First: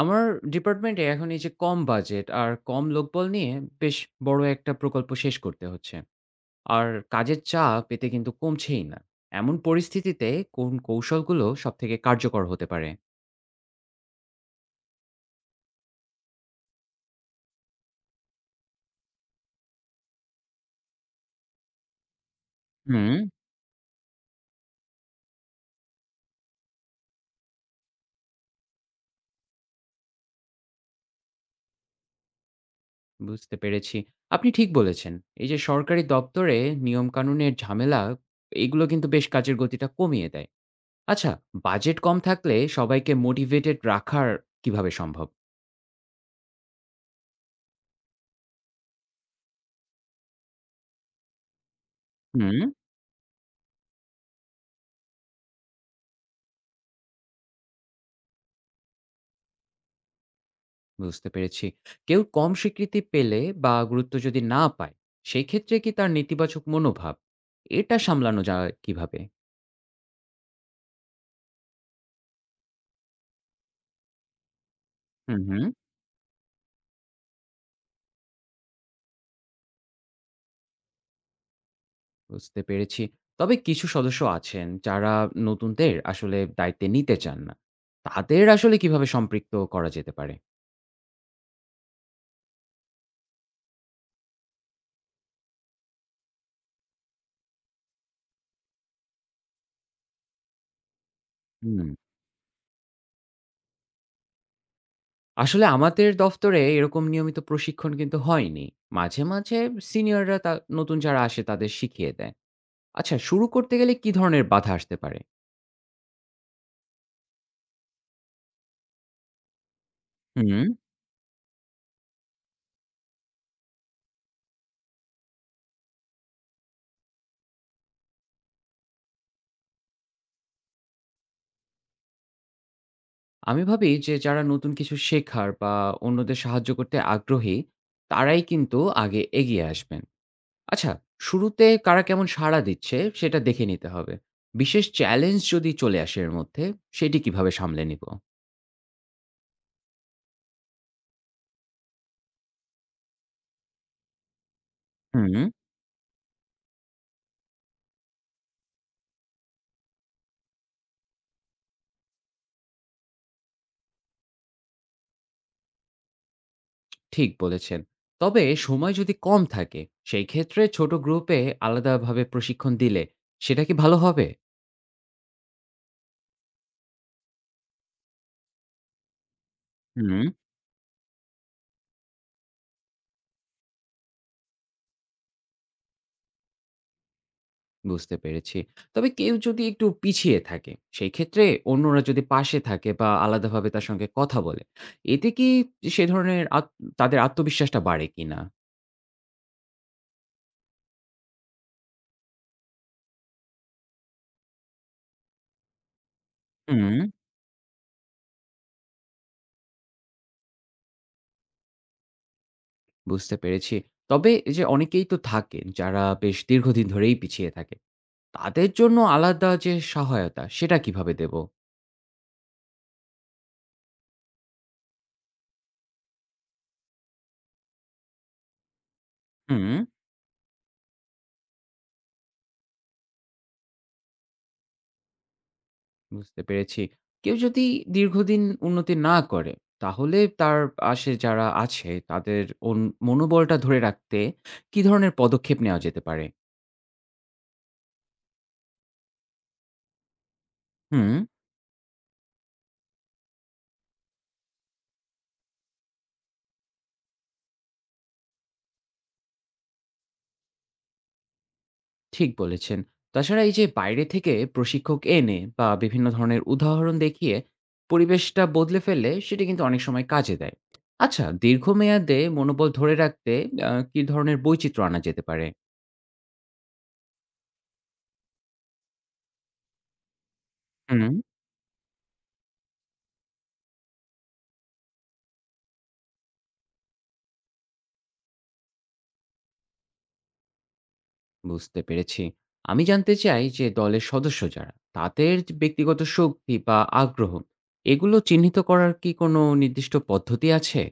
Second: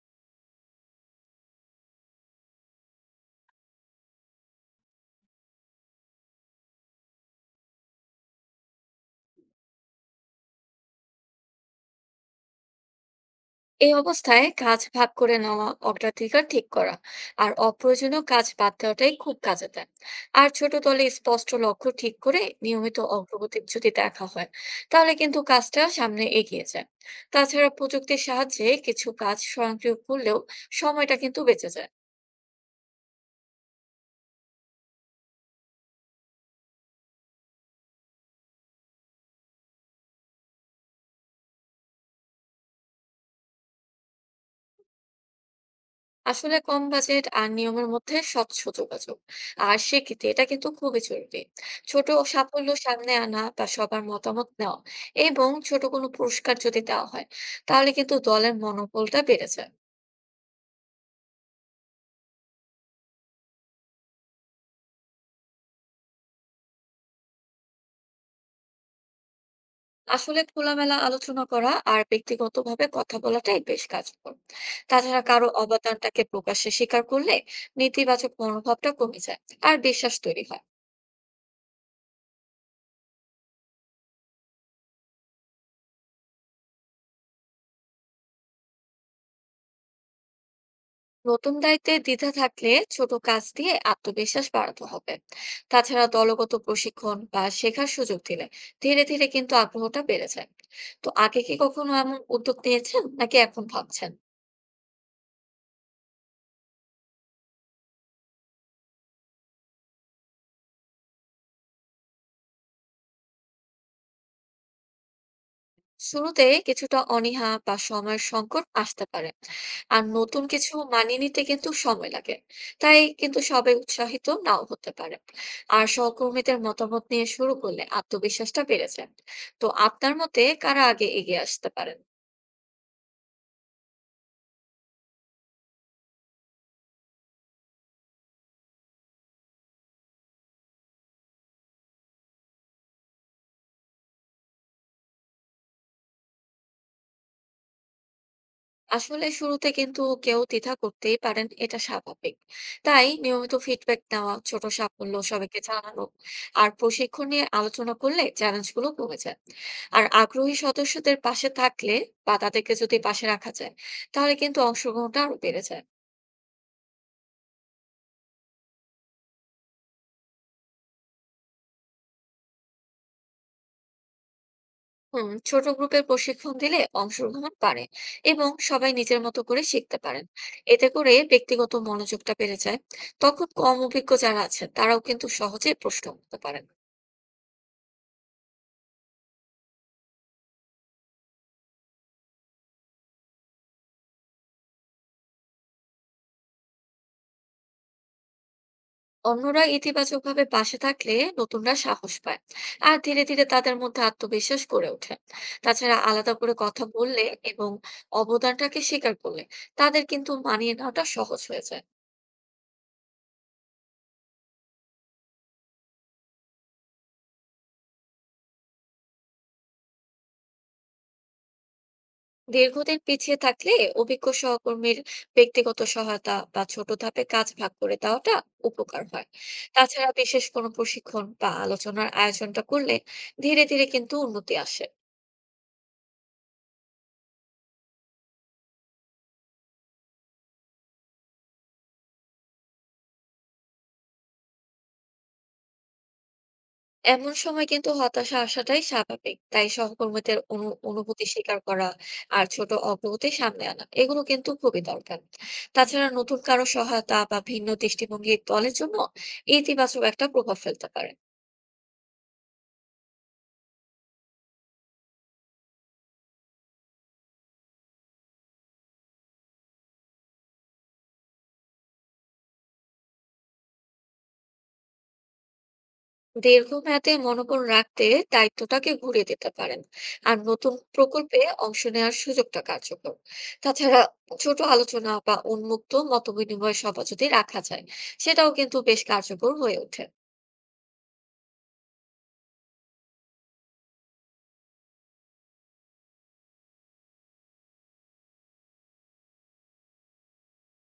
আমার ডিপার্টমেন্টে এখন এই যে কম বাজেট আর কম লোকবল নিয়ে বেশ বড় একটা প্রকল্প শেষ করতে হচ্ছে আর কাজের চাপ এতে কিন্তু কমছেই না। এমন পরিস্থিতিতে কোন কৌশলগুলো সব থেকে কার্যকর হতে পারে? এই অবস্থায় কাজ ভাগ করে নেওয়া, অগ্রাধিকার ঠিক করা আর অপ্রয়োজনীয় কাজ বাদ দেওয়াটাই খুব কাজে দেয়। আর ছোট দলে স্পষ্ট লক্ষ্য ঠিক করে নিয়মিত হুম। অগ্রগতি যদি দেখা হয়, তাহলে কিন্তু কাজটা সামনে এগিয়ে যায়। তাছাড়া প্রযুক্তির সাহায্যে কিছু কাজ স্বয়ংক্রিয় করলেও সময়টা কিন্তু বেঁচে যায়। বুঝতে পেরেছি, আপনি ঠিক বলেছেন। এই যে সরকারি দপ্তরে নিয়ম কানুনের ঝামেলা, এগুলো কিন্তু বেশ কাজের গতিটা কমিয়ে দেয়। আচ্ছা, বাজেট কম থাকলে সবাইকে মোটিভেটেড রাখার কিভাবে সম্ভব? আসলে কম বাজেট আর নিয়মের মধ্যে স্বচ্ছ যোগাযোগ আর স্বীকৃতি এটা কিন্তু খুবই জরুরি। ছোট হুম। সাফল্য সামনে আনা বা সবার মতামত নেওয়া এবং ছোট কোনো পুরস্কার যদি দেওয়া হয়, তাহলে কিন্তু দলের মনোবলটা বেড়ে যায়। বুঝতে পেরেছি। কেউ কম স্বীকৃতি পেলে বা গুরুত্ব যদি না পায়, সেক্ষেত্রে কি তার নেতিবাচক মনোভাব, এটা সামলানো যায় কিভাবে? আসলে খোলামেলা আলোচনা করা আর ব্যক্তিগতভাবে কথা বলাটাই বেশ কার্যকর। তাছাড়া হুম, কারো হুম। অবদানটাকে প্রকাশ্যে স্বীকার করলে নেতিবাচক মনোভাবটা কমে যায় আর বিশ্বাস তৈরি হয়। বুঝতে পেরেছি। তবে কিছু সদস্য আছেন যারা নতুনদের আসলে দায়িত্বে নিতে চান না। তাদের আসলে কিভাবে সম্পৃক্ত করা যেতে পারে? নতুন দায়িত্বে দ্বিধা থাকলে ছোট কাজ দিয়ে আত্মবিশ্বাস বাড়াতে হবে। তাছাড়া দলগত প্রশিক্ষণ বা শেখার সুযোগ দিলে ধীরে ধীরে কিন্তু আগ্রহটা বেড়ে যায়। তো আগে কি হুম। কখনো এমন উদ্যোগ নিয়েছেন, নাকি এখন ভাবছেন? আসলে আমাদের দফতরে এরকম নিয়মিত প্রশিক্ষণ কিন্তু হয়নি। মাঝে, মাঝে সিনিয়ররা তা নতুন যারা আসে তাদের শিখিয়ে দেয়। আচ্ছা, শুরু করতে গেলে কি ধরনের বাধা আসতে পারে? শুরুতে কিছুটা অনীহা বা সময়ের সংকট আসতে পারে, আর নতুন হুম। কিছু মানিয়ে নিতে কিন্তু সময় লাগে। তাই কিন্তু সবাই উৎসাহিত নাও হতে পারে। আর সহকর্মীদের মতামত নিয়ে শুরু করলে আত্মবিশ্বাসটা বেড়ে যায়। তো আপনার মতে কারা আগে এগিয়ে আসতে পারেন? আমি ভাবি যে যারা নতুন কিছু শেখার বা অন্যদের সাহায্য করতে আগ্রহী তারাই কিন্তু আগে এগিয়ে আসবেন। আচ্ছা, শুরুতে কারা কেমন সাড়া দিচ্ছে সেটা দেখে নিতে হবে। বিশেষ চ্যালেঞ্জ যদি চলে আসে এর মধ্যে, সেটি কিভাবে সামলে নিব? আসলে শুরুতে কিন্তু কেউ দ্বিধা করতেই পারেন, এটা স্বাভাবিক। তাই নিয়মিত ফিডব্যাক নেওয়া, ছোট সাফল্য হুম, সবাইকে জানানো আর প্রশিক্ষণ নিয়ে আলোচনা করলে চ্যালেঞ্জ গুলো কমে যায়। আর আগ্রহী সদস্যদের পাশে থাকলে বা তাদেরকে যদি পাশে রাখা যায়, তাহলে কিন্তু অংশগ্রহণটা আরো বেড়ে যায়। ঠিক বলেছেন। তবে সময় যদি কম থাকে, সেই ক্ষেত্রে ছোট গ্রুপে আলাদাভাবে প্রশিক্ষণ দিলে সেটা কি ভালো হবে? হুম, ছোট গ্রুপের প্রশিক্ষণ দিলে অংশগ্রহণ বাড়ে এবং সবাই নিজের মতো করে শিখতে পারেন। হুম। এতে করে ব্যক্তিগত মনোযোগটা বেড়ে যায়। তখন কম অভিজ্ঞ যারা আছেন তারাও কিন্তু সহজে প্রশ্ন করতে পারেন। বুঝতে পেরেছি। তবে কেউ যদি একটু পিছিয়ে থাকে, সেই ক্ষেত্রে অন্যরা যদি পাশে থাকে বা আলাদাভাবে তার সঙ্গে কথা বলে, এতে কি সে ধরনের আত তাদের আত্মবিশ্বাসটা বাড়ে কিনা? অন্যরা ইতিবাচকভাবে পাশে থাকলে নতুনরা সাহস পায় আর ধীরে ধীরে তাদের মধ্যে আত্মবিশ্বাস গড়ে ওঠে। তাছাড়া আলাদা করে কথা হুম। বললে এবং অবদানটাকে স্বীকার করলে তাদের কিন্তু মানিয়ে নেওয়াটা সহজ হয়ে যায়। বুঝতে পেরেছি। তবে এই যে অনেকেই তো থাকে যারা বেশ দীর্ঘদিন ধরেই পিছিয়ে থাকে। তাদের জন্য আলাদা যে সহায়তা সেটা কিভাবে দেব? দীর্ঘদিন পিছিয়ে থাকলে অভিজ্ঞ সহকর্মীর ব্যক্তিগত সহায়তা বা ছোট ধাপে কাজ ভাগ করে দেওয়াটা উপকার হয়। হুম। তাছাড়া বিশেষ কোনো প্রশিক্ষণ বা আলোচনার আয়োজনটা করলে ধীরে ধীরে কিন্তু উন্নতি আসে। বুঝতে পেরেছি। কেউ যদি দীর্ঘদিন উন্নতি না করে, তাহলে তার পাশে যারা আছে তাদের অন মনোবলটা ধরে রাখতে কি ধরনের পদক্ষেপ নেওয়া যেতে পারে? এমন সময় কিন্তু হতাশা আসাটাই স্বাভাবিক। তাই সহকর্মীদের হুম, অনুভূতি স্বীকার করা আর ছোট অগ্রগতি সামনে আনা এগুলো কিন্তু খুবই দরকার। তাছাড়া নতুন কারো সহায়তা বা ভিন্ন দৃষ্টিভঙ্গি দলের জন্য ইতিবাচক একটা প্রভাব ফেলতে পারে। ঠিক বলেছেন। তাছাড়া এই যে বাইরে থেকে প্রশিক্ষক এনে বা বিভিন্ন ধরনের উদাহরণ দেখিয়ে পরিবেশটা বদলে ফেললে সেটি কিন্তু অনেক সময় কাজে দেয়। আচ্ছা, দীর্ঘমেয়াদে মনোবল ধরে রাখতে কি ধরনের বৈচিত্র্য আনা যেতে পারে? দীর্ঘমেয়াদে মনোবল রাখতে দায়িত্বটাকে ঘুরিয়ে দিতে পারেন আর নতুন হুম। প্রকল্পে অংশ নেওয়ার সুযোগটা কার্যকর। তাছাড়া ছোট আলোচনা বা উন্মুক্ত মতবিনিময় সভা যদি রাখা যায়, সেটাও কিন্তু বেশ কার্যকর হয়ে ওঠে। বুঝতে পেরেছি। আমি জানতে চাই যে দলের সদস্য যারা, তাদের যে ব্যক্তিগত শক্তি বা আগ্রহ, এগুলো চিহ্নিত করার কি কোনো নির্দিষ্ট পদ্ধতি আছে?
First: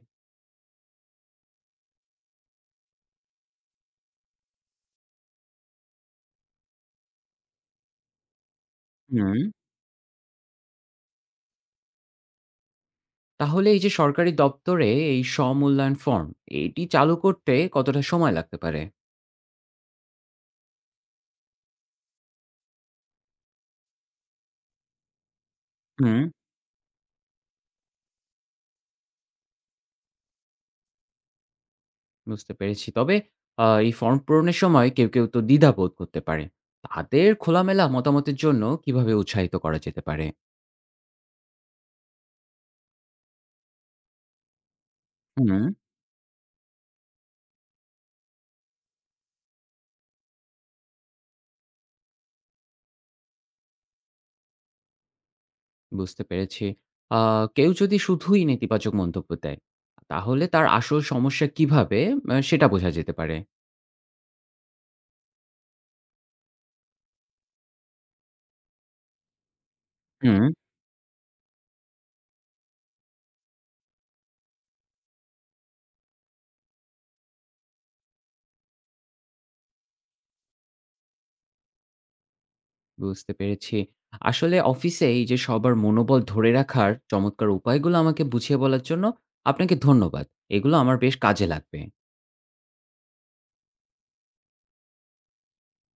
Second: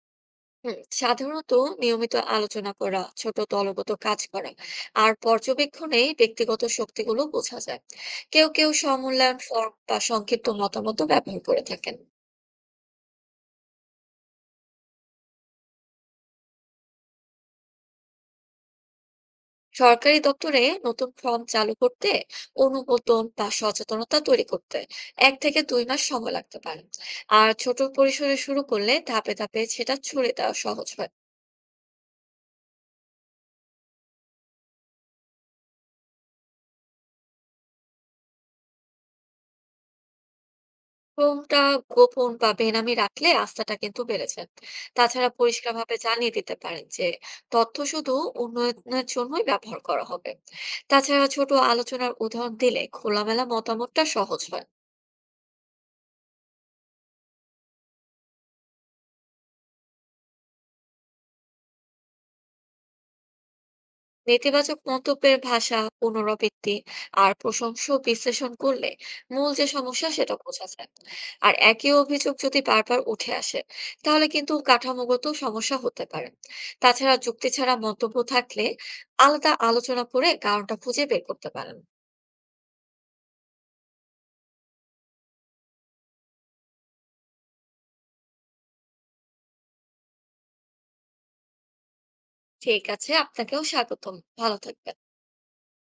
হুম, সাধারণত নিয়মিত আলোচনা করা, ছোট দলগত কাজ করা আর পর্যবেক্ষণে ব্যক্তিগত শক্তিগুলো বোঝা যায়। কেউ কেউ হুম। সমূল্যায়ন ফর্ম বা সংক্ষিপ্ত মতামত ব্যবহার করে থাকেন। তাহলে এই যে সরকারি দপ্তরে এই স্ব-মূল্যায়ন ফর্ম, এটি চালু করতে কতটা সময় লাগতে পারে? সরকারি দপ্তরে নতুন ফর্ম চালু করতে, অনুমোদন বা সচেতনতা তৈরি করতে 1-2 মাস হুম। সময় লাগতে পারে। আর ছোট পরিসরে শুরু করলে ধাপে ধাপে সেটা ছড়িয়ে দেওয়া সহজ হয়। বুঝতে পেরেছি। তবে এই ফর্ম পূরণের সময় কেউ, কেউ তো দ্বিধা বোধ করতে পারে। তাদের খোলামেলা মতামতের জন্য কিভাবে উৎসাহিত করা যেতে পারে? ক্রমটা গোপন বা বেনামি রাখলে আস্থাটা কিন্তু বেড়েছে। তাছাড়া হুম। পরিষ্কারভাবে জানিয়ে দিতে পারেন যে তথ্য শুধু উন্নয়নের জন্যই ব্যবহার করা হবে। তাছাড়া ছোট আলোচনার উদাহরণ দিলে খোলামেলা মতামতটা সহজ হয়। বুঝতে পেরেছি। আ কেউ যদি শুধুই নেতিবাচক মন্তব্য দেয়, তাহলে তার আসল সমস্যা কিভাবে সেটা বোঝা যেতে পারে? নেতিবাচক মন্তব্যের ভাষা, পুনরাবৃত্তি আর প্রশংসা বিশ্লেষণ করলে মূল যে সমস্যা সেটা হুম। বোঝা যায়। আর একই অভিযোগ যদি বারবার উঠে আসে, তাহলে কিন্তু কাঠামোগত সমস্যা হতে পারে। তাছাড়া যুক্তি ছাড়া মন্তব্য থাকলে আলাদা আলোচনা করে কারণটা খুঁজে বের করতে পারেন। বুঝতে পেরেছি। আসলে অফিসে এই যে সবার মনোবল ধরে রাখার চমৎকার উপায়গুলো আমাকে বুঝিয়ে বলার জন্য আপনাকে ধন্যবাদ। এগুলো আমার বেশ কাজে লাগবে। ঠিক আছে, আপনাকেও স্বাগতম। ভালো থাকবেন।